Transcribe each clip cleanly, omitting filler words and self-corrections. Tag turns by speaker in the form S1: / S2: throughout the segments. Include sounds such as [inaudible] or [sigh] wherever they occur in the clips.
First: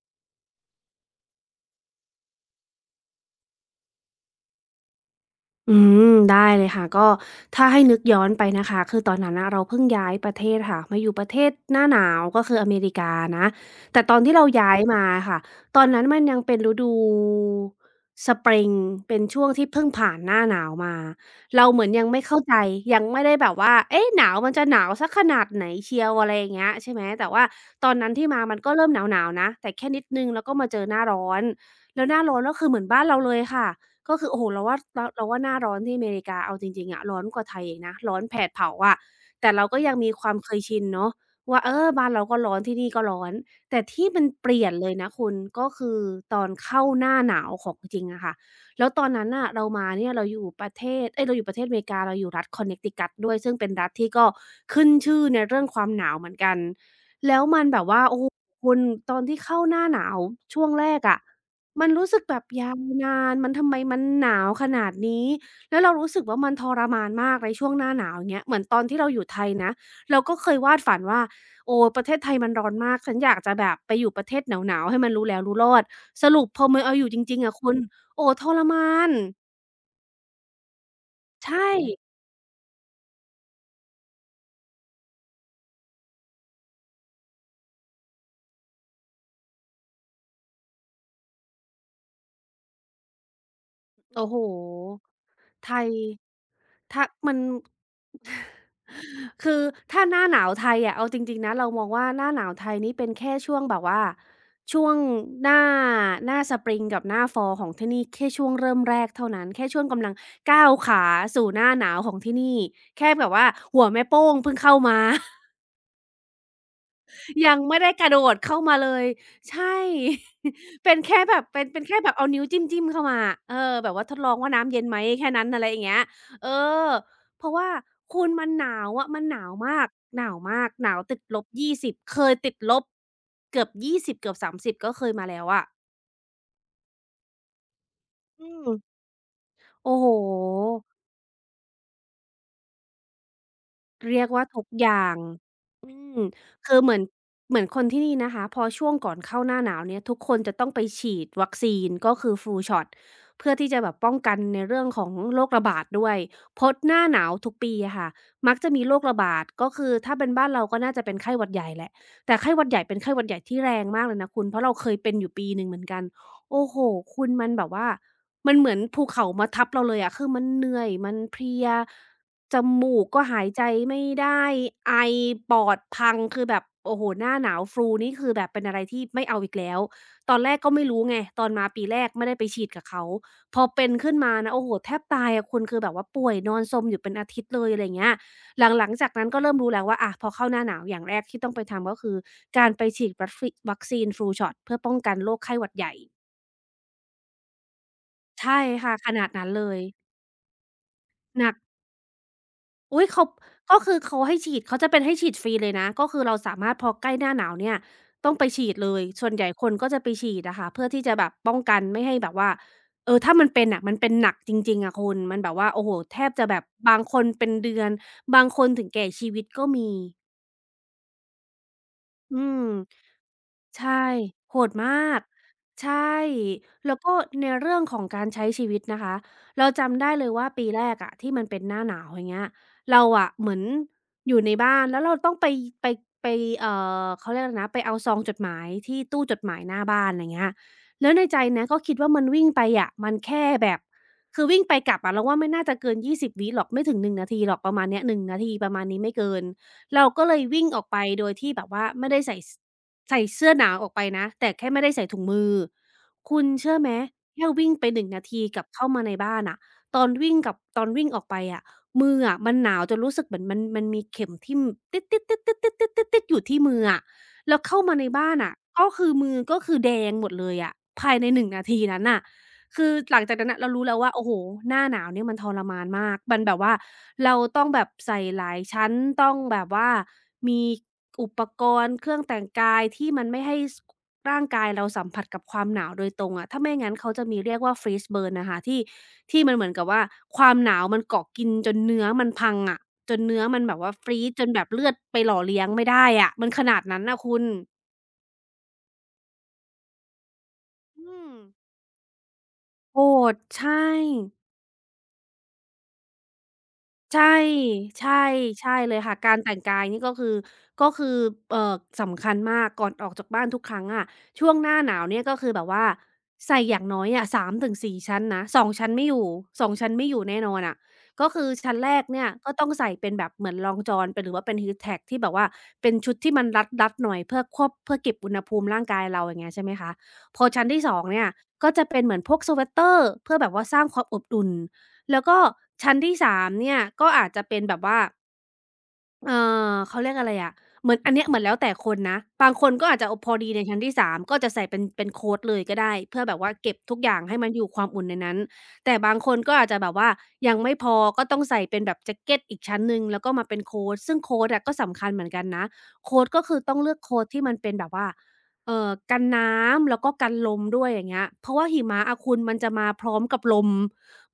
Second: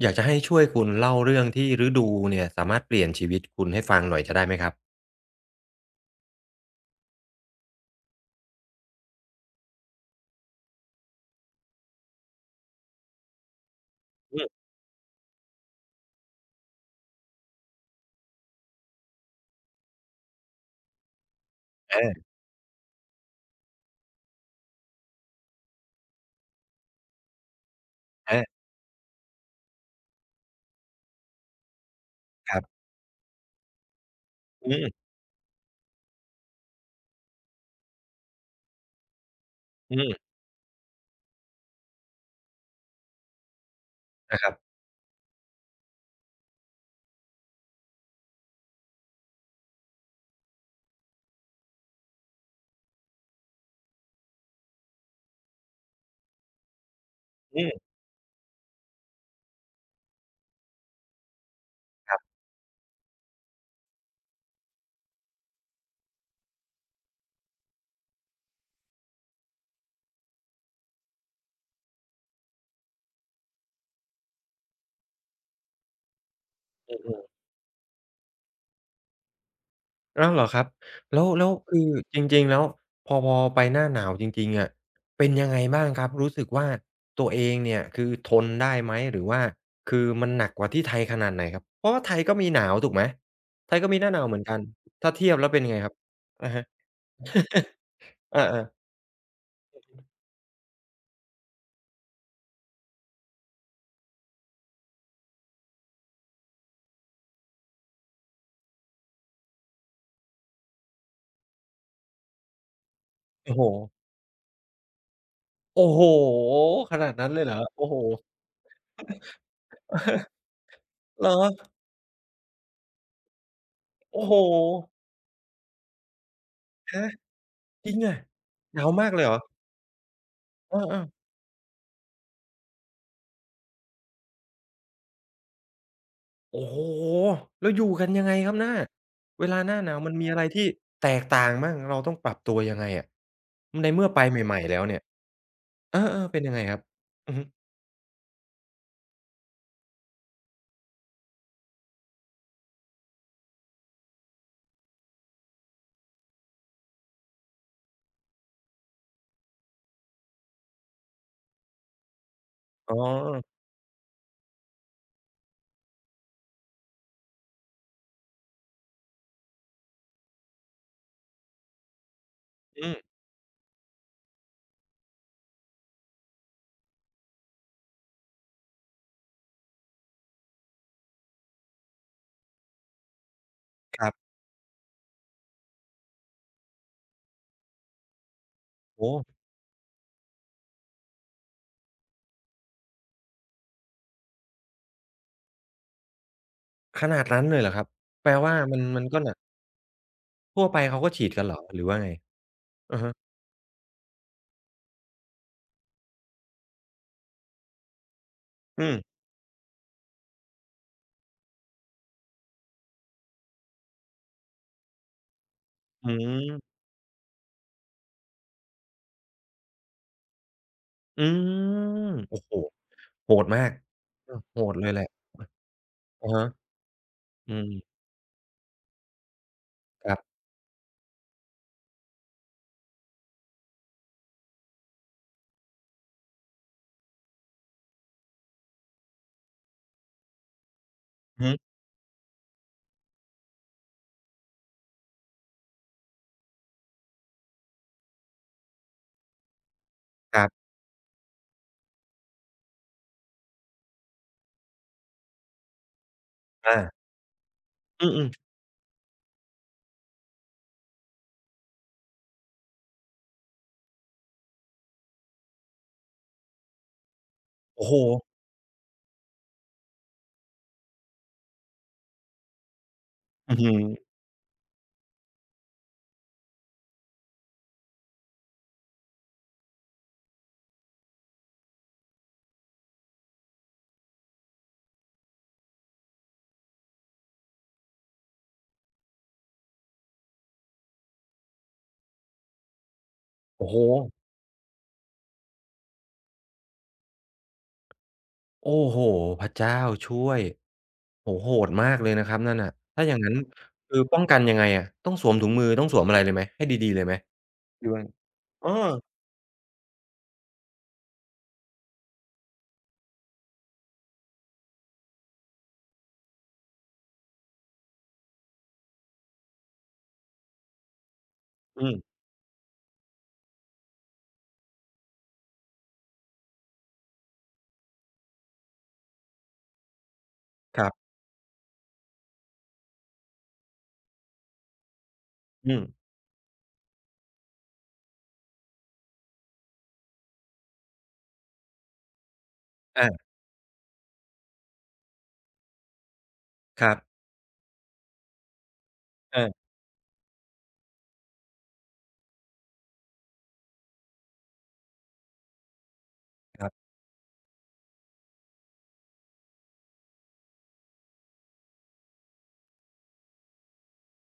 S1: อยากจะให้ช่วยคุณเล่าเรื่องที่ฤดูเนี่ยสามารถเปลี่ยนชีวิตคุณให้ฟังหน่อยจะได้ไหมครับ
S2: อืมได้เลยค่ะก็ถ้าให้นึกย้อนไปนะคะคือตอนนั้นน่ะเราเพิ่งย้ายประเทศค่ะมาอยู่ประเทศหน้าหนาวก็คืออเมริกานะแต่ตอนที่
S1: อื
S2: เรา
S1: ม
S2: ย้ายมาค่ะตอนนั้นมันยังเป็นฤดู Spring เป็นช่วงที่เพิ่งผ่านหน้าหนาวมาเราเหมือนยังไม่
S1: อา
S2: เข้าใจยังไม่ได้แบบว่าเอ๊ะหนาวมันจะหนาวสักขนาดไหนเชียวอะไรอย่างเงี้ยใช่ไหมแต่ว่าตอนนั้นที่มามัน
S1: อา
S2: ก็เริ่มหนาวๆนะแต่แค่นิดหนึ่งแล้วก็มาเจอหน้าร้อนแล้วหน้าร้อน
S1: ค
S2: ก็
S1: รั
S2: คือเหมื
S1: บ
S2: อนบ้านเราเลยค่ะ ก็คือโอ้โฮเรา
S1: อื
S2: ว่า
S1: ม
S2: เราเราว่าหน้าร้อนที่อเมริกาเอาจริงๆอะร้อนกว่าไทยอีกนะร้อนแผดเผาอะแต่เราก็ยั
S1: อื
S2: งมีค
S1: ม
S2: วามเคยชินเนาะว่าเออบ้านเราก็ร้อนที่นี่ก็ร้อนแต่ที่มัน
S1: นะค
S2: เป
S1: รั
S2: ลี่ย
S1: บ
S2: นเลยนะคุณก็คือตอนเข้าหน้าหนาวของจริงอะค่ะแล้วตอนนั้นน่ะเรามาเนี่ยเราอยู่ประเทศเอ๊ยเราอยู่ประเทศอเมริกาเราอยู่รัฐ Connecticut ด้วยซึ่งเป็นรัฐที่ก็ขึ้นชื่อในเรื่องความหนาวเหมือนกันแล้วมั
S1: อื
S2: นแบบ
S1: ม
S2: ว่าโอ้โฮคุณตอนที่เข้าหน้าหนาวช่วงแรกอะ มันรู้
S1: ครั
S2: สึกแบ
S1: บ
S2: บยาวนาน มันทำไมมันหนาวขนาดนี้ แล้วเรารู้สึกว่ามันทรมานมากในช่วงหน้าหนาวอย่างเงี้ยเหมือนตอนที่เราอยู่ไทยนะ เราก็เคยวาดฝันว่าโอ้ประเทศไทยมันร้อนมากฉันอยากจะแบบไปอยู่ประเทศหนาวๆให้มันรู้แล้วรู้รอด สรุปพอมาเอาอยู่
S1: อื
S2: จ
S1: ม
S2: ริงๆอะคุณ โอ้ทรมาน
S1: ๆอ้าวเหรอครับแล้วแล้ว
S2: ใช่
S1: คือจริงๆแล้วพอพอไปหน้าหนาวจริงๆอะเป็นยังไงบ้างครับรู้สึกว่าตัวเองเนี่ยคือทนได้ไหมหรือว่าคือมันหนักกว่าที่ไทยขนาดไหนครับเพราะว่าไทยก็มีหนาวถูกไหมไทยก็มีหน้าหนา
S2: โอ้
S1: ว
S2: โฮ
S1: เหมือนกันถ้าเทียบแล้วเป็น
S2: ไท
S1: ยั
S2: ย
S1: งไงครับอะฮะ
S2: ถ้ามัน
S1: [laughs] อาๆ
S2: [laughs] คือถ้าหน้าหนาวไทยอะเอาจริงๆนะเรามองว่าหน้าหนาวไทยนี่เป็นแค่ช่วงแบบว่าช่วงหน้าหน้า Spring กับหน้า Fall ของที่นี่แค่ช่วงเริ่มแรกเท่านั้นแค่ช่วงกำลังก้าวขาสู่หน้าหนาวของที่นี่แค่แบบว่า
S1: โอ้โฮ
S2: หัวแม่โป้งเพิ่งเข้ามา
S1: โอ้โฮขนาดนั้นเลยเห
S2: ยั
S1: รอ
S2: งไม่
S1: โอ้
S2: ได้
S1: โฮ
S2: กระโดดเข้ามาเลยใช่
S1: [laughs]
S2: [laughs] เป็นแค่
S1: เหรอ
S2: แบบเป็นแค่แบบเอานิ้วจิ้มๆเข้ามาอะเออแบบว่าทด
S1: โอ้
S2: ลอ
S1: โฮ
S2: งว่าน้ำเย็นไหมแค่นั้นอะไรอย่างเงี้ยเออ
S1: ฮะ
S2: เพราะว่า
S1: จริงอะ
S2: คุณมันหนา
S1: หนา
S2: ว
S1: ว
S2: อะ
S1: มาก
S2: มั
S1: เล
S2: น
S1: ยเหร
S2: ห
S1: อ
S2: นาวมากหนาวมาก
S1: เอ
S2: หนาว
S1: อ
S2: ติด
S1: ๆ
S2: ลบ -20 เคยติดลบเกือบ20เกือบ30ก็เคยมาแล้วอะ
S1: โอ้โฮแล้วอยู่กันยังไง
S2: อื
S1: ครับ
S2: ม
S1: น่ะเวลาหน้าห
S2: โอ้
S1: นาว
S2: โฮ
S1: มันมีอะไรที่แตกต่างบ้างเราต้องปรับตัวยังไงอะในเมื่อ
S2: เรี
S1: ไป
S2: ยกว่า
S1: ใหม่
S2: ทุก
S1: ๆแล้ว
S2: อ
S1: เนี่ย
S2: ย่างอื
S1: เอ
S2: ม
S1: อๆเป็นยังไงค
S2: คื
S1: รับ
S2: อเหมือน
S1: อือฮึ
S2: เหมือนคนที่นี่นะคะพอช่วงก่อนเข้าหน้าหนาวเนี่ยทุกคนจะต้องไปฉีดวัคซีนก็คือ Full Shot เพื่อที่จะแบบป้องกันในเรื่องของโรคระบาดด้วยเพราะหน้าหนาวทุกปีอะค่ะมักจะมีโรคระบาดก็คือถ้าเป็นบ้านเราก็น่าจะเป็นไข้หวัดใหญ่แหละแต่ไข้หวัดใหญ่
S1: อ๋
S2: เป็
S1: อ
S2: นไข้หวัดใหญ่ที่แรงมากเลยนะคุณเพราะเราเคยเป็นอยู่ปีหนึ่งเหมือนกันโอ้โฮคุณมันแบบว่ามันเหมือนภูเขามาทับเราเลยอะคือมันเหนื่อยมันเพลีย จ
S1: อื
S2: มูก
S1: ม
S2: ก็หายใจไม่ได้ไอปอดพังคือแบบโอ้โฮหน้าหนาว Flu นี่คือแบบเป็นอะไรที่ไม่เอาอีกแล้วตอนแรกก็ไม่รู้ไงตอนมาปีแรกไม่ได้ไปฉีดกับเขาพอเป็น
S1: ครั
S2: ขึ้น
S1: บ
S2: มานะโอ้โฮแทบตายอะคุณคือแบบว่าป่วยนอนซมอยู่เป็นอาทิตย์เลยอะไรอย่างเงี้ยหลังๆจาก
S1: โอ้
S2: นั้นก็
S1: โฮ
S2: เริ่มรู้แล้วว่าอะพอเข้าหน้าหนาวอย่างแรกที่ต้องไปทำก็คือการไปฉีดวัคซีน Flu Shot เพื่อป้องกันโรคไข้หวัดใหญ่
S1: ขนาดนั้นเลยเหรอครับแปลว่า
S2: ใช่
S1: มัน
S2: ค่ะ
S1: มัน
S2: ข
S1: ก็
S2: นาด
S1: น่ะ
S2: นั้นเลย
S1: ทั่วไปเขาก็ฉีด
S2: ห
S1: กัน
S2: นั
S1: เห
S2: ก
S1: รอหรือว่าไงอะ
S2: อุ๊ย
S1: ฮะ
S2: เขาก็คือเขาให้ฉีดเขาจะเป็นให้ฉีดฟรีเลยนะก็คือเราสามารถพอใกล้หน้าหนาวเนี่ยต้องไปฉีดเล
S1: อืม
S2: ยส่วนใหญ่คนก็จะไปฉีดอะค่ะเพื่อที่จะแบบป้องกันไม่ให้แบบว่าเออถ้ามันเป็นน่ะมันเป็นหนักจริงๆอะคุณมันแบบว่าโอ้โฮ
S1: อื
S2: แทบ
S1: ม
S2: จะแบบบางคนเป็นเดือนบางคนถึงแก่ชีวิตก็มี
S1: อืม
S2: อื
S1: โอ้โฮ
S2: ม
S1: โหดมาก
S2: ใช่
S1: เออ
S2: โห
S1: โห
S2: ด
S1: ดเล
S2: มา
S1: ยแหละ
S2: กใช่
S1: อะฮะ
S2: แล้วก็ใน
S1: อื
S2: เรื่องขอ
S1: ม
S2: งการใช้ชีวิตนะคะเราจำได้
S1: ครั
S2: เลย
S1: บ
S2: ว่าปีแรกอะที่มันเป็นหน้าหนาวอย่างเงี้ยเราอะเหมือนอยู่ในบ้านแล้วเราต้องไปไปเอ่เขาเรียกอะไรนะไปเอาซองจดหมายที่ตู้จดหมายหน้าบ้านอะไรเงี้ยแล้วในใจ
S1: อือฮึ
S2: นะก็คิดว่ามันวิ่งไปอะมันแค่แบบคือวิ่งไปกลับอะเราว่าไม่น่าจะเกิน20วิหรอกไม่ถึง1นงนาทีหรอกประมาณเนี้ยหนึ่งนาทีประมาณนี้ไม่เกิน เราก็เล
S1: ค
S2: ย
S1: รั
S2: วิ่ง
S1: บ
S2: ออกไปโดยที่แบบว่าไม่ได้ใส่สใส่เสื้อหนาวออกไปนะแต่แค่ไม่ได้ใส่ถุงมือคุณเชื่อ
S1: อา
S2: ไหมแค่วิ่งไปหน
S1: อื
S2: งนา
S1: ม
S2: ที
S1: ๆ
S2: กลับเข้ามาในบ้านน่ะตอนวิ่งกับตอนวิ่งออกไปอะมืออะมันหนาวจนรู้สึกเหมือนมันมีเข็มทิ่มติ๊ดๆๆๆๆๆๆอยู่ที่มืออะแล้วเข้า
S1: โอ้โฮ
S2: มาในบ้านน่ะก็คือมือก็คือแดงหมดเลยอะภายในหนงนาทีนั้นน่ะ คือหลังจากนั้น
S1: อื้
S2: น่ะ
S1: อ
S2: เรา
S1: ฮือ
S2: รู้แล้วว่าโอ้โฮหน้าหนาวเนี่ยมันทรมานมากมันแบบว่าเราต้องแบบใส่หลายชั้นต้องแบบว่ามีอุปกรณ์เครื่องแต่งกายที่มันไม่ให้สร่างกายเราสัมผัสกับความหนาวโดยตรงอะถ้าไม่งั้นเขาจะมีเรียกว่า freeze burn น่ะค่ะที่มันเหมือนกับว่าความหนาวมันเกาะกินจนเนื้อมันพังอะจนเนื้อมัน
S1: โอ้
S2: แบ
S1: โฮ
S2: บว่า freeze จนแบบเลือดไปหล่อเลี้ยงไม่ได้อะมันขนาดนั้นน่ะคุณ
S1: โอ้โฮพระเจ้าช่วย
S2: อื
S1: โอ้
S2: ม
S1: โฮโหดมากเลยนะครับนั่นน่ะ
S2: โห
S1: ถ้าอย่างงั้น
S2: ดใช่
S1: คือป้องกันยังไงอะต้องสวมถุงมือต้องสวมอะไรเลยไหมให้ดีๆเลยไหม
S2: ใช่
S1: หรือว่า
S2: ใช่
S1: เออ
S2: ใช่เลยค่ะการแต่งกายนี่ก็คือก็คือเอ่อสำคัญมากก่อนออกจากบ้านทุกครั้งอะช่วงหน้าหนาวเนี่ยก็คือแบบว่าใส่อย่างน้อยอะสามถึงสี่ชั้นนะสองชั้นไม่อยู่สองชั้นไม่อยู่แน่นอนอะก็คือชั้น
S1: อื
S2: แร
S1: ม
S2: กเนี่ยก็ต้องใส่เป็นแบบเหมือนรองจอนเป็นหรือว่าเป็น heat tech ที่แบบว่าเป็นชุดที่มันรัดๆหน่อยเพื่อควบเพื่อเก็บอุณหภูมิร่างกายเราอย่างเงี้ยใช่ไหมคะพอชั้นที่
S1: ครั
S2: สอง
S1: บ
S2: เนี่ยก็จะเป็นเหมือนพวกสเวตเตอร์เพื่อแบบว่าสร้างความอบอุ่น แล้วก็
S1: อืม
S2: ชั้นที่3เนี่ยก็อาจจะเป็นแบบว่า เอ่เขาเรียกอะไรอะเหมือนอันเนี้ยเหมือนแล้วแต่คนนะบางคนก็อาจจะ
S1: อา
S2: โอ้พอดีในชั้นที่สามก็จะใส่เป็นโคตเลยก็ได้เพื่อแบบว่าเก็บ
S1: ครั
S2: ทุ
S1: บ
S2: กอย่างให้มันอยู่ความอุ่นในนั้นแต่บางคนก็อาจ
S1: อา
S2: จะแบบว่ายังไม่พอก็ต้องใส่เป็นแบบแจ็กเกตอีกชั้นหนึ่งแล้วก็มาเป็นโคตซึ่งโคตอะก็สำคัญเหมือนกันนะโคตก็คือ
S1: ครั
S2: ต้องเลื
S1: บ
S2: อกโคตที่มันเป็นแบบว่ากันน้ำแล้วก็กันลมด้วยอย่างเงี้ยเพราะว่าหิมะอะคุณมันจะมาพร้อมกับลม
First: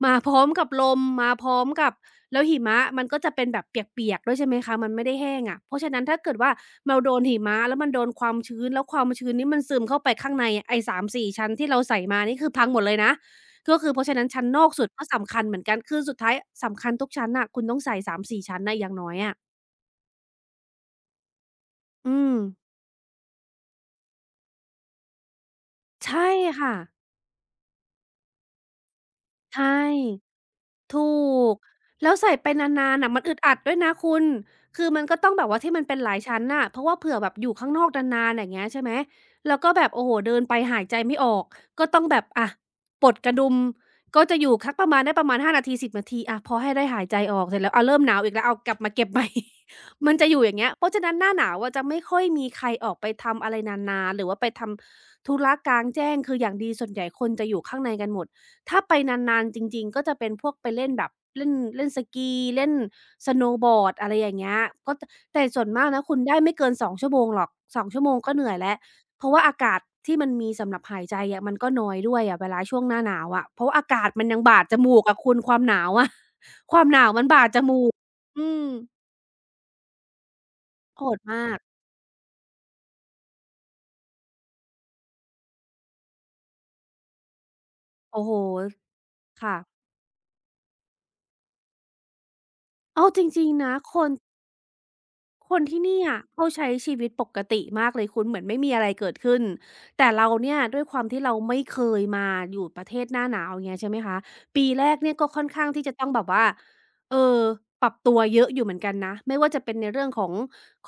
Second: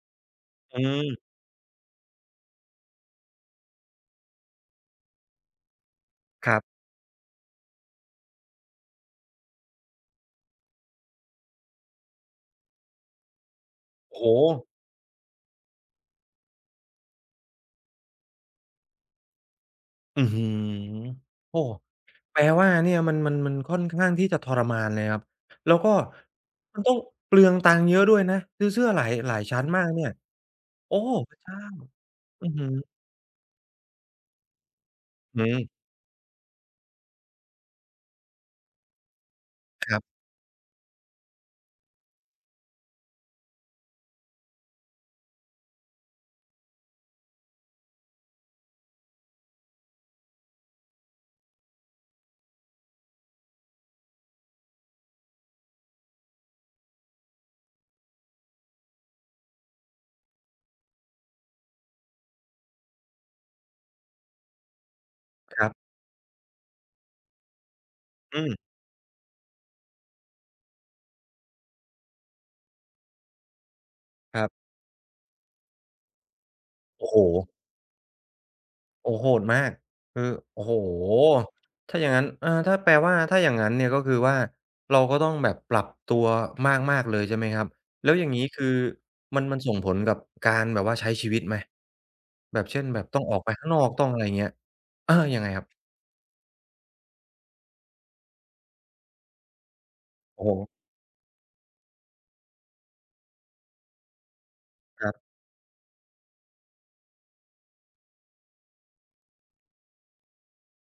S2: มาพร้อมกับ
S1: อื
S2: ลมมา
S1: ม
S2: พร้อมกับ แล้วหิมะมันก็จะเป็นแบบเปียกๆ ด้วยใช่ไหมคะมันไม่ได้แห้งอะเพราะฉะนั้นถ้าเกิด
S1: ค
S2: ว่า
S1: รับ
S2: เราโดนหิมะแล้วมันโดนความชื้นแล้วความชื้นนี้มันซึมเข้าไปข้างในอะไอ้สามสี่ชั้นที่เราใส่มานี่คือพังหมดเลยนะก็คือเพราะฉะ
S1: โอ้โฮ
S2: นั้นชั้นนอกสุดก็สำคัญเหมือนกันคือสุดท้ายสำคัญทุกชั้นน่ะคุณต้องใส่3-4ชั้นน่ะอย่างน้อยอะ
S1: อื้อฮือโอ้
S2: อืม
S1: แปลว่าเนี่ยมันมันมันค่อนข้างที่จะทรมานเลยครับแล้วก็
S2: ใช่ค่ะ
S1: มันต้องเปลืองตังค์เยอะด้วยนะซื้อเสื้อหลายหลายชั้น
S2: ใช่
S1: มากเนี่ยโอ้
S2: ถู
S1: พระ
S2: ก
S1: เจ้า
S2: แล้วใส่
S1: อื
S2: ไป
S1: อฮึ
S2: นานๆน่ะมันอึดอัดด้วยนะคุณ คือมันก็ต้อง
S1: อื
S2: แบบว่าที่มัน
S1: ม
S2: เป็นหลายชั้นน่ะเพราะว่าเผื่อแบบอยู่ข้างนอกนานๆอย่างเงี้ยใช่ไหมแล้วก็แบ
S1: ค
S2: บ
S1: รั
S2: โอ้โฮ
S1: บ
S2: เดินไปหายใจไม่ออกก็ต้องแบบอะปลดกระดุมก็จะอยู่คักประมาณได้ประมาณห้านาทีสิบนาทีอะพอให้ได้หายใจออกเสร็จแล้วอะเริ่มหนาวอีกแล้วเอากลับมาเก็บใหม่ [laughs] มันจะอยู่อย่างเงี้ยเพราะฉะนั้นหน้าหนาวอะจะไม่ค่อยมีใครออกไปทำอะไรนานๆหรือว่าไปทำธุระกลางแจ้งคืออย่างดีส่วนใหญ่คนจะอยู่ข้างในกันหมด ถ้าไปนานๆจริงๆก็จะเป็นพวกไปเล่นแบบเล่นเล่นสกีเล่นสโนว์บอร์ดอะไรอย่างเงี้ยก็ตแต่
S1: ค
S2: ส่ว
S1: รั
S2: นมา
S1: บ
S2: กนะคุณได้ไม่เกินสองชั่วโมงหรอก2ชั่วโมงก็เห
S1: อืม
S2: นื่อยแล้วเพราะว่าอากาศที่มันมีสำหรับหายใจอะมันก็น้อยด้วยอะเวลาช่วงหน้าหนาวอะเพราะว่าอากาศมันยั
S1: ค
S2: ง
S1: รั
S2: บาด
S1: บ
S2: จมูกอะคุณความหนาวอะ [laughs] ความหนา
S1: โอ้
S2: ว
S1: โฮ
S2: มันบาดจมูกอืม
S1: โอ้โหดมากคือโอ้โฮ
S2: โหดมาก
S1: ถ้าอย่างงั้นเออถ้าแปลว่าถ้าอย่างงั้นเนี่ยก็คือว่าเราก็ต้องแบบปรับตัวมากๆเลยใช่ไหมครับแล้วอ
S2: โอ้
S1: ย่า
S2: โฮ
S1: งงี้คือมัน
S2: ค่ะ
S1: มันส่งผลกับการแบบว่าใช้ชีวิตไหมแบบเช่นแบ
S2: อ้า
S1: บ
S2: วจ
S1: ต้องออก
S2: ริง
S1: ไป
S2: ๆ
S1: ข้าง
S2: นะ
S1: นอก
S2: ค
S1: ต้อง
S2: น
S1: อะไรเงี้ยเออยังไง
S2: ค
S1: ค
S2: น
S1: รั
S2: ที่
S1: บ
S2: นี่อะเขาใช้ชีวิตปกติมากเลยคุณเหมือนไม่มีอะไรเกิดขึ้นแต่เรา
S1: โอ้
S2: เนี่ย
S1: โฮ
S2: ด้วยความที่เราไม่เคยมาอยู่ประเทศหน้าหนาวอย่างเงี้ยใช่ไหมคะปีแรก
S1: ครั
S2: เนี่ยก็
S1: บ
S2: ค่อนข้างที่จะต้องแบบว่าเอ่อปรับตัวเยอะอยู่เหมือนกันนะไม่ว่าจะเป็นในเรื่องของ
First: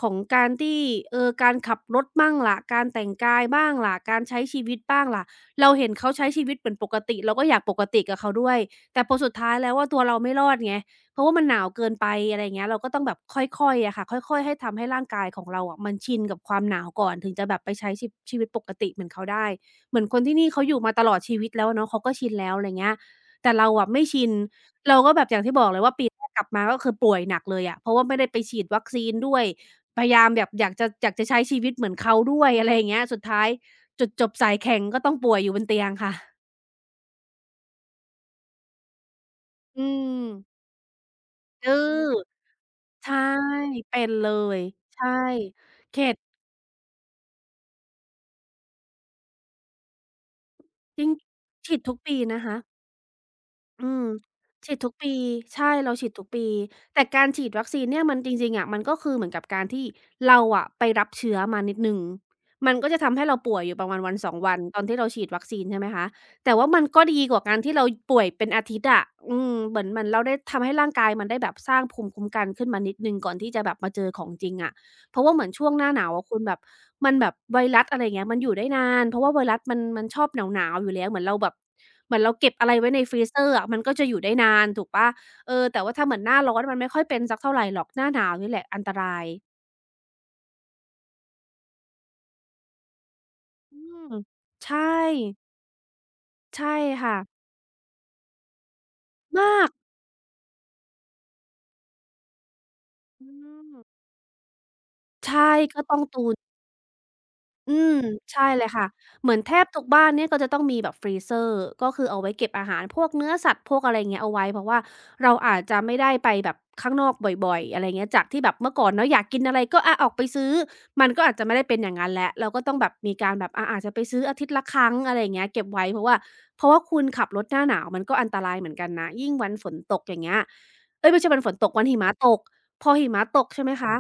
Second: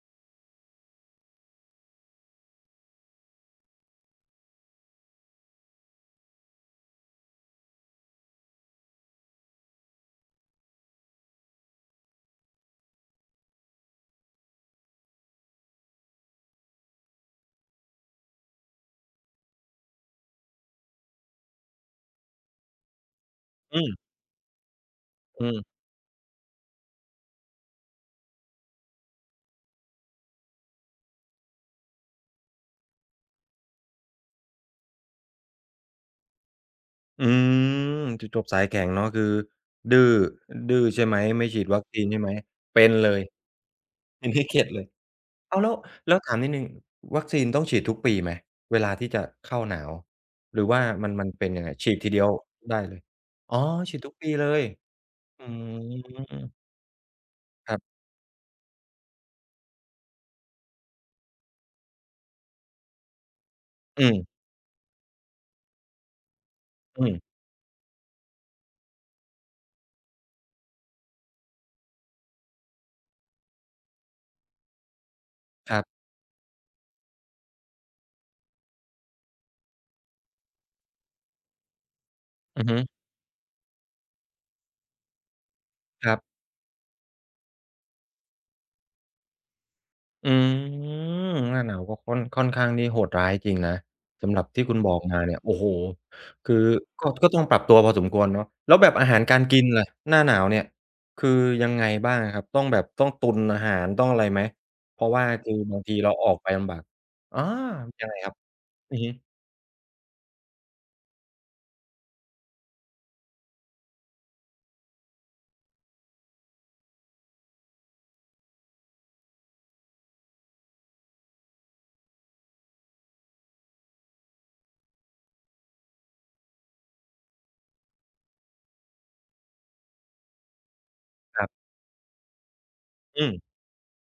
S2: ของการที่เอ่อการขับรถบ้างล่ะการแต่งกายบ้างล่ะการใช้ชีวิตบ้างล่ะเราเห็นเขาใช้ชีวิตเหมือนปกติเราก็อยากปกติกับเขาด้วยแต่พอสุดท้ายแล้วอะตัวเราไม่รอดไง เพราะว่ามันหนาวเกินไปอะไรอย่างเงี้ยเราก็ต้องแบบค่อยๆอะค่ะค่อยๆให้ทำให้ร่างกายของเราอะมันชินกับความหนาวก่อนถึงจะแบบไปใช้ชีวิตปกติเหมือนเขาได้เหมือนคนที่นี่เขาอยู่มาตลอดชีวิตแล้วอะเนาะเขาก็ชินแล้วอะไรเงี้ยแต่เรา
S1: อื
S2: อะไม่
S1: ม
S2: ชินเราก็แบบอย่าง
S1: อื
S2: ที่บอกเล
S1: ม
S2: ยว่าปีแรกกลับมาก็คือป่วยหนักเลยอะเพราะว่าไม่ได้ไปฉีดวัคซีนด้วยพยายามแบบอยากจะใช้ชีวิตเหมือนเขาด้วยอะไรอย่างเงี้ยสุดท้ายจุดจบสายแข็งก็ต้องป่วยอยู่บนเตียงค่ะ
S1: อืมจุดจบสายแข็งเนาะคือ
S2: อื
S1: ดื้อ
S2: ม
S1: ดื้อใช่ไหมไม่ฉีด
S2: ดื้
S1: วัคซี
S2: อ
S1: นใช่ไหมเป็นเล
S2: ใช่
S1: ย
S2: เป็นเล
S1: เป็นที่
S2: ย
S1: เข็ดเลย
S2: ใช่
S1: อ้าวแล้ว
S2: เข็
S1: แล้
S2: ด
S1: วถามนิดหนึ่งวัคซีนต้องฉีดทุกปีไหมเวลาที่จะเข้าหนาวหรือว่า
S2: ยิ่
S1: มั
S2: ง
S1: นมันเป็นยังไง
S2: ฉีด
S1: ฉี
S2: ทุก
S1: ดที
S2: ปี
S1: เดียว
S2: นะคะ
S1: ได้เลยอ๋อ
S2: อื
S1: ฉีด
S2: ม
S1: ทุกปีเลย
S2: ฉีดทุกปี
S1: อื
S2: ใช่เราฉีดทุกปี
S1: ม
S2: แต่การฉีดวัค
S1: ครั
S2: ซีน
S1: บ
S2: เนี่ยมันจริงๆอะมันก็คือเหมือนกับการที่เราอะไปรับเชื้อมานิดหนึ่งมันก็จะทำให้เราป่วยอยู่ประมาณ
S1: อื
S2: วันสอง
S1: ม
S2: วันตอนที่เราฉีดวัคซีนใช่ไหมคะแต่ว่ามันก็
S1: ๆ
S2: ดีกว่าการที่เราป่วยเป็นอาทิตย์อะอืมเหมือนเราได้ทำให้ร่างกายมันได้แบบสร้างภูมิคุ้มกันขึ้นมานิดหนึ่งก่อนที่จะแบบมาเจอของจริงอะ เพราะว่าเหมือนช่ว
S1: ค
S2: ง
S1: รั
S2: หน้าห
S1: บ
S2: นาวอะคุณแบบมันแบบไวรัสอะไรอย่างเงี้ยมันอยู่ได้นานเพราะว่าไวรัสมันชอบหนาวๆอยู่แล้วเหมือนเราแบบเหมือนเราเก็บ
S1: อื
S2: อะ
S1: อ
S2: ไร
S1: ฮึ
S2: ไว้ในฟรีเซอร์อะมันก็จะอยู่ได้นานถูกเปล่าเออแต่ว่าถ้า
S1: ค
S2: เห
S1: รั
S2: มือ
S1: บ
S2: นหน้าร้อนมันไม่ค่อยเป็นสักเท่าไรหรอกหน้าหนาวนี่แหละอันตราย
S1: อืมหน้าหนาวก็ค่อนค่อนข้างนี่โหดร้ายจริงนะ
S2: อืม
S1: สำหรับที่คุ
S2: ใช่
S1: ณบอกมาเนี่ยโอ้โฮคือ
S2: ใช่
S1: ก็
S2: ค่ะ
S1: ก็ต้องปรับตัวพอสมควรเนาะแล้วแบบอาหารการ
S2: มา
S1: กิน
S2: ก
S1: ล่ะหน้าหนาวเนี่ยคือยังไงบ้างอะครับต้องแบบต้อง
S2: อื
S1: ตุนอาหาร
S2: ม
S1: ต้องอะไรไหมเพราะว่า
S2: ใช่
S1: คือ
S2: ก็
S1: บางที
S2: ต้อง
S1: เรา
S2: ตุ
S1: ออ
S2: น
S1: กไปลำบากอา
S2: อืม
S1: ยังไงครับ
S2: ใช่เลยค่ะ
S1: อือฮึ
S2: เหมือนแทบทุกบ้านเนี่ยก็จะต้องมีแบบฟร r เซอร์ก็คือเอาไว้เก็บอาหารพวกเนื้อสัตว์พวกอะไร่งเงี้ยเอาไว้เพราะว่าเราอาจจะไม่ได้ไปแบบข้างนอกบ่อยๆอะไรเงี้ยจากที่แบบเมื่อก่อนเนาะอยากกินอะไรก็อาออกไปซื้อมันก็อาจจะไม่ได้เป็นอย่างนั้นแล้วเราก็ต้องแบบมีการแบบอาจจะไปซื้ออาทิตย์ละครั้งอะไรอย่างเงี้ยเก็บไว้เพราะว่าคุณขับรถหน้าหนาวมันก็อันตรายเหมือนกันนะยิ่งวันฝนตกอย่างเงี้ยเอ๊ยไม่ใช่วั
S1: ค
S2: น
S1: รั
S2: ฝนต
S1: บ
S2: กวันหิมะตกพอหิมะ
S1: อื
S2: ตก
S1: ม
S2: ใช่ไหมคะ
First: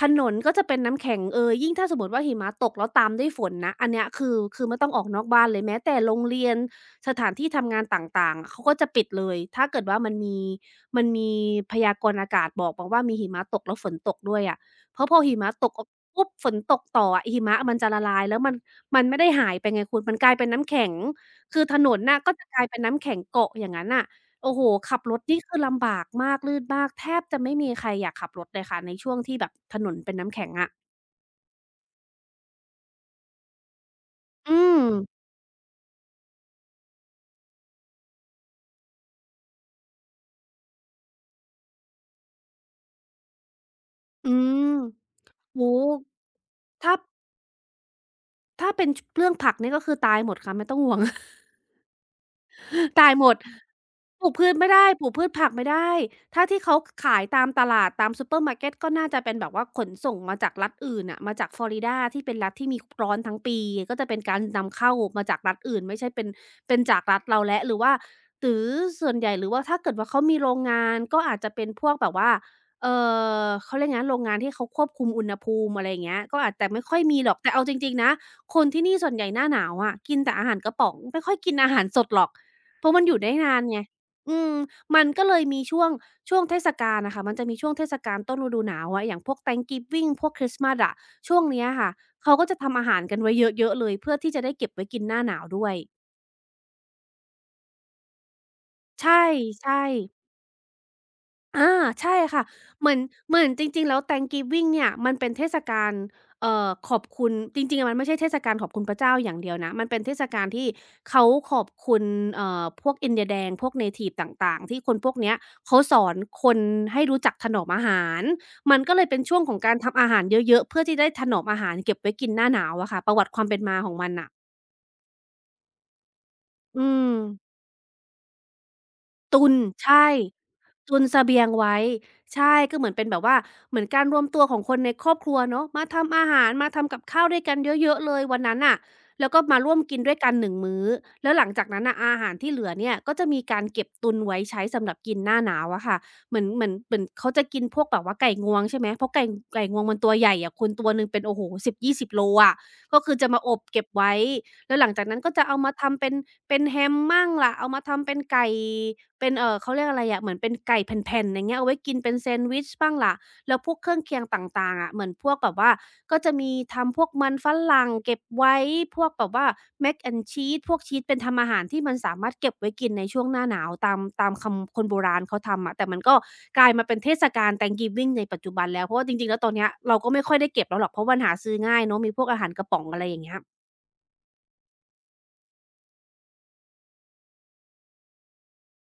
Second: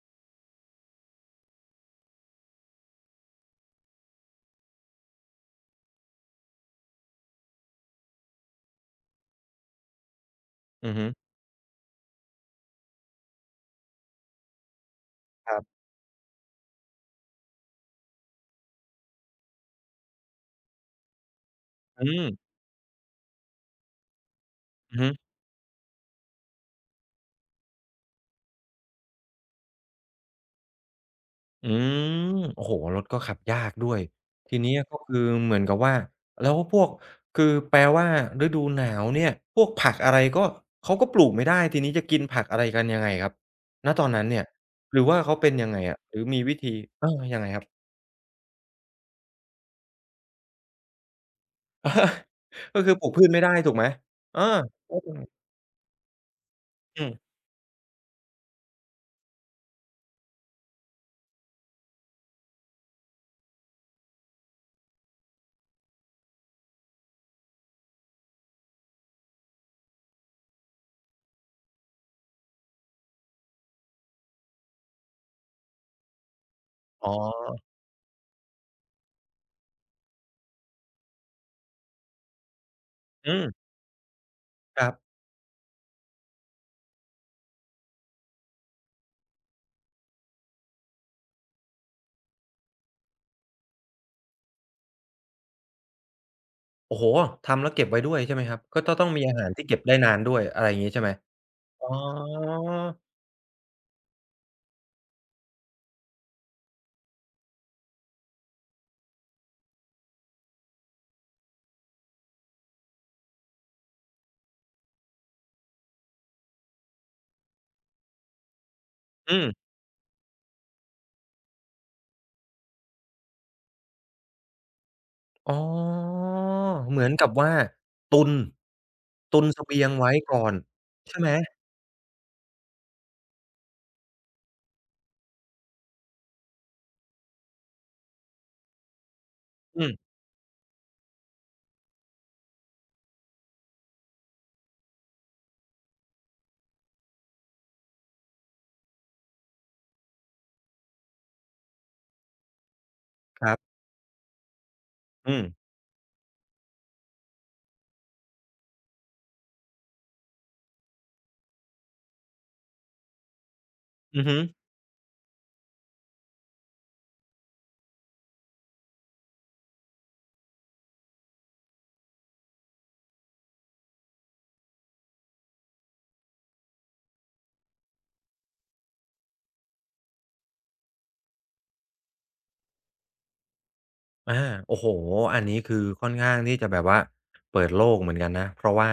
S2: ถนนก็จะเป็นน้ำแข็งเอยยิ่งถ้าสมมติว่าหิมะตกแล้วตามด้วยฝนนะอันเนี้ยคือไม่ต้องออกนอกบ้านเลยแม้แต่โรงเรียนสถานที่ทำงานต่างๆอะเขาก็จะปิดเลยถ้าเกิดว่ามันมี
S1: อือ
S2: มั
S1: ฮึ
S2: นมีพยากรณ์อากาศบอกว่ามีหิมะตกแล้วฝนตกด้วยอะเพราะพอหิมะ
S1: ครั
S2: ตก
S1: บ
S2: อปุ๊บฝนตกต่ออะหิมะมันจะละลายแล้วมันไม่ได้หายไปไงคุณมันกลายเป็นน้ำแข็งคือถนน
S1: อื
S2: น่ะก็จะ
S1: ม
S2: กลายเป็นน้ำแข็งเกาะอย่างงั้นน่ะ โอ้โฮ
S1: อื
S2: ขั
S1: อ
S2: บ
S1: ฮึ
S2: รถนี่คือลำบากมากลื่นมากแทบจะไม่มีใครอยากขับรถเลยค่ะในช่วงที่แบบถนนเป็นน้ำแข็งอะ
S1: อืมโอ้โฮรถก็ขับยากด้วย
S2: อื
S1: ทีเนี้ย
S2: ม
S1: ก็คือเหมือนกับว่าแล้วพวกคือแปลว่าฤดูหนาวเนี่ยพวกผักอะไรก็เขาก็ปลูกไม่ได้ทีนี้จะกินผักอะไรกันยังไงครับณตอนนั้น
S2: อื
S1: เนี่ย
S2: ม
S1: หรือว่าเขาเป็นยั
S2: โอ้
S1: งไง
S2: โฮ
S1: อะหรือมีวิธี
S2: ถ้า
S1: เออยังไงครับ
S2: ถ้าเป็นชเรื่องผักนี่ก็คือตายหมดค่ะไม่ต้องห่วง
S1: [laughs] ก็คือ
S2: [laughs]
S1: ปลู
S2: ตา
S1: ก
S2: ย
S1: พื
S2: หม
S1: ช
S2: ด
S1: ไม่ได้ถูกไหม
S2: ปลูก
S1: เออ
S2: พืชไม่ได้
S1: แล้ว
S2: ปลูก
S1: ยังไง
S2: พืชผักไม่ได้ถ้าที่เขา
S1: อืม
S2: ขายตามตลาดตามซูเปอร์มาร์เกตก็น่าจะเป็นแบบว่าขนส่งมาจากรัฐอื่นน่ะมาจากฟลอริดาที่เป็นรัฐที่มีร้อนทั้งปีก็จะเป็นการนำเข้ามาจากรัฐอื่นไม่ใช่เป็นจากรัฐเราแล้วหรือว่าหรือส่วนใหญ่หรือว่าถ้าเกิดว่าเขามีโรงงานก็อาจจะเป็นพวกแบบว่าเอ่เขาเรียกไงนะโรงงานที่เขาควบคุมอุณหภูมิอะไรอย่างเงี้ยก็อาจแต่ไม่ค่อย
S1: อ๋อ
S2: มีหรอกแต่เอาจริงๆนะคนที่นี่ส่วนใหญ่หน้าหนาวอะกินแต่อาหารกระป๋องไม่ค่อยกินอาหารสดหรอก เพราะมันอยู่ได้
S1: อื
S2: นาน
S1: ม
S2: ไง อืม
S1: ครับ
S2: มันก็เลยมีช่วงเทศกาลน่ะค่ะมันจะมีช่วงเทศกาลต้นฤดูหนาวอะอย่างพวก Thanksgiving พวกคริสต์มาสอะ ช่วงเนี้ยค่ะ เขาก็จะทำอาหารกันไว้เยอะๆเลยเพื่อที่จะได้เก็บไว้กินหน้าหนาวด้วย
S1: โอ้โฮทำแล้วเก็บไว้ด้วยใช่ไหมครับก็จะ
S2: ใ
S1: ต้องมีอาหารที่เก็บ
S2: ช่
S1: ได้
S2: ๆ
S1: นานด้วยอะไรอย่างงี้ใช่ไหม
S2: อา
S1: อ๋อ
S2: ใช่ค่ะเหมือนจริงๆแล้ว Thanksgiving เนี่ยมันเป็นเทศกาลขอบคุณจริงๆอะมันไม่ใช่เทศกาลขอบคุณพระเจ้าอย่างเดียวนะมันเป็นเทศกาลที่เขาขอบคุณพวกอินเดียแดงพวกเนทิฟต่างๆที่คนพวกเนี้ยเขาสอนคนให้รู้จักถนอมอาหารมันก็เลยเป็น
S1: อื
S2: ช่วงของ
S1: ม
S2: การทำอาหารเยอะๆเพื่อที่ได้ถนอมอาหารเก็บไว้กินหน้าหนาวอะค่ะประวัติความเป็นมาของมันน่ะ
S1: อ๋อ
S2: อื
S1: เหมือนกับว่า
S2: ม
S1: ตุนตุ
S2: ตุ
S1: น
S2: น
S1: เสบียง
S2: ใช่
S1: ไว้ก่อน
S2: ตุนเส
S1: ใช่ไหม
S2: บียงไว้ใช่ก็เหมือนเป็นแบบว่าเหมือนการรวมตัวของคนในครอบครัวเนาะมาทำอาหารมาทำกับข้าวด้วยกันเยอะๆเลยวันนั้นน่ะแล้วก็มาร่วม
S1: อื
S2: กิน
S1: ม
S2: ด้วยกันหนึ่งมื้อแล้วหลังจากนั้นน่ะอาหารที่เหลือเนี่ยก็จะมีการเก็บตุนไว้ใช้สำหรับกินหน้าหนาวอะค่ะเหมือนเขาจะกินพวกแบบว่าไก่งวงใช่ไหมเพราะไก่งวงมันตัวใหญ่อะคุณตัวหนึ่งเป็นโอ้โฮสิบยี่สิบโลอะก็คือจะมา
S1: ค
S2: อ
S1: รั
S2: บ
S1: บ
S2: เก็บไว้แล้วหลังจากนั้นก็
S1: อื
S2: จะ
S1: ม
S2: เอามาทำเป็นเป็นแฮมมั่งล่ะเอามาทำเป็นไก่ เป็นเขาเรียกอะไรอะเหมือนเป็นไก่แผ่นๆอย่างเงี้ยเอาไว้กินเป็นแซนด์วิชบ้างล่ะแล้วพวกเครื่องเคีย
S1: อื
S2: ง
S1: อ
S2: ต
S1: ฮึ
S2: ่างๆอะเหมือนพวกแบบว่าก็จะมีทำพวกมันฝรั่งเก็บไว้พวกแบบว่า mac and cheese พวกชีสเป็นทำอาหารที่มันสามารถเก็บไว้กินในช่วงหน้าหนาวตามคำคนโบราณเขาทำอะแต่มันก็กลายมาเป็นเทศกาล Thanksgiving ในปัจจุบันแล้วเพราะว่าจริงๆแล้วตอนเนี้ยเราก็ไม่ค่อยได้เก็บแล้วหรอกเพราะมันหาซื้อง่ายเนาะมีพวกอาหารกระป๋องอะไรอย่างเงี้ย
S1: อาโอ้โฮอันนี้คือค่อนข้างที่จะแบบว่าเปิดโลกเหมือนกันนะเพราะว่า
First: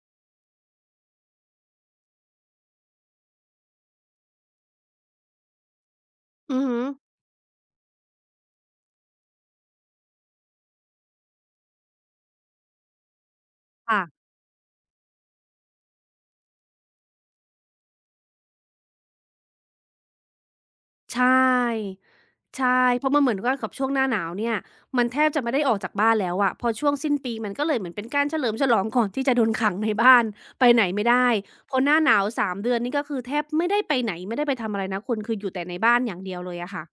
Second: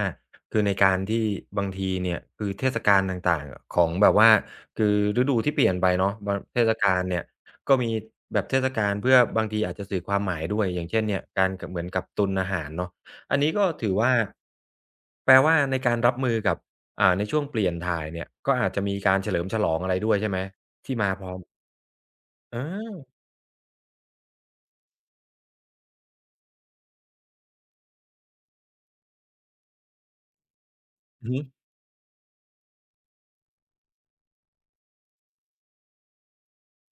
S1: คือในการที่บางทีเนี่ยคือเทศกาลต่างๆของแบบว่าคือฤดูที่เปลี่ยนไปเนาะบาง
S2: อื
S1: เท
S2: อ
S1: ศ
S2: ฮึ
S1: กาลเนี่ยก็มีแบบเทศกาลเพื่อบางทีอาจจะสื่อความหมายด้วยอย่างเช่นเนี่ยการกเหมือนกับตุนอาหารเนาะอันนี้ก็ถือ
S2: ค่ะ
S1: ว่าแปลว่าในการรับมือกับอ่าในช่วงเปลี่ยนถ่ายเนี่ยก็อาจจะมีการเฉลิมฉลองอะไรด้วยใช่ไหมที่มา
S2: ใช
S1: พร้อม
S2: ่
S1: อา
S2: ใช่เพราะมันเหมือนว่ากับช่วงหน้าหนาวเนี่ยมันแทบจะไม่ได้ออกจากบ้านแล้วอะพอช่วงสิ้นปีมันก็เลยเหมือนเป็นการเฉลิมฉลองก่อนที่จะโดนขังในบ้านไปไหนไม่ได้
S1: อือฮึ
S2: พอหน้าหนาว3เดือนนี่ก็คือแทบไม่ได้ไปไหนไม่ได้ไปทำอะไรนะคุณคืออยู่แต่ในบ้านอย่างเดียวเลยอะค่ะ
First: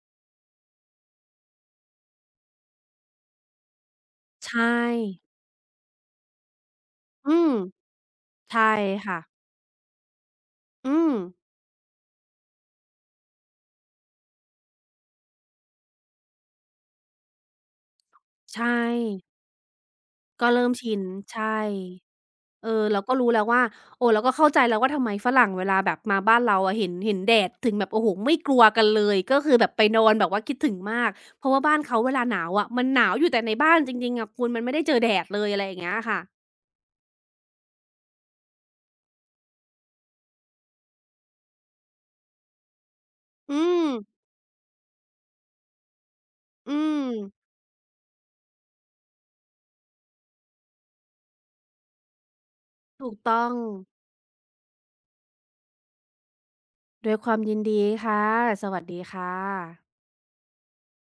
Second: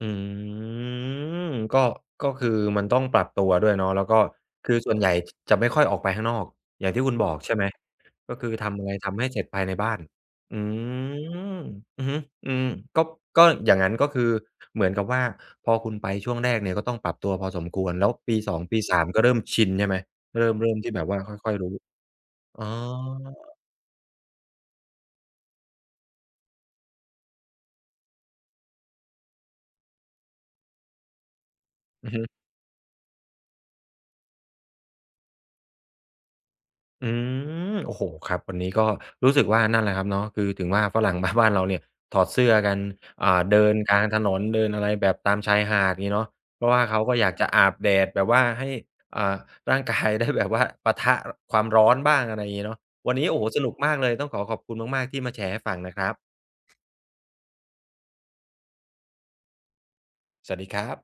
S1: อืมก็ก็คือมันต้องปรับตัวด้วยเนาะแล้วก็
S2: ใช่
S1: คือส่วนใหญ่จจะไม่ค่อยออกไปข้างนอกอย่างที่คุณบ
S2: อื
S1: อก
S2: ม
S1: ใช่ไหมก็คือ
S2: ใช่
S1: ทำยังไง
S2: ค่ะ
S1: ทำให้เสร็จภายในบ้านอื
S2: อืม
S1: มอือฮึอืมก็ก็อย่างงั้นก็คือเหมือนกับว่าพอคุณไปช่วงแรกเนี่ยก็ต้องปรับตัวพอสมควรแล้วปี2
S2: ใช่
S1: ปี3ก็เริ่มชินใช่ไหม
S2: ก็
S1: เริ่ม
S2: เริ่ม
S1: เริ่มที่
S2: ชิน
S1: แบบว่าค่อย
S2: ใช่
S1: ๆรู้อ๋อ
S2: เออเราก็รู้แล้วว่าโอ้เราก็เข้าใจแล้วว่าทำไมฝรั่งเวลาแบบมาบ้านเราอะเห็นแดดถึงแบบโอ้โฮไม่กลัวกันเลยก็คือแบบไปนอนแบบว่าคิดถึงมากเพราะว่าบ้านเขา
S1: อื
S2: เว
S1: อ
S2: ลาห
S1: ฮึ
S2: นาวอะมันหนาวอยู่แต่ในบ้านจริงๆอะคุณมันไม่ได้เจอแดดเลยอะไรอย่างเงี้ยค่ะ
S1: อืมโอ้โฮครับวันนี้ก็รู้สึกว่านั่นแหละครับเนาะคือถึงว่าฝรั่ง [laughs] มาบ้านเราเนี่ยถอดเสื้อกันอ่า
S2: อื
S1: เดิน
S2: ม
S1: กลางถนนเดินอะไรแบบตามชายหาดงี้เนาะเพ
S2: อื
S1: ราะว่าเขาก็อยาก
S2: ม
S1: จะอาบแดดแบบว่าให้อ่าร่างกายได้แบบว่าปะทะความร้อนบ้างอะไรงี้เนาะ
S2: ถู
S1: วั
S2: ก
S1: นนี้โอ้
S2: ต้
S1: โฮ
S2: อง
S1: สนุกมากเลยต้องขอขอบคุณมากๆที่มาแชร์ให้ฟังนะครับ
S2: ด้วยความยินดีค่ะสวัสดีค่ะ
S1: สวัสดีครับ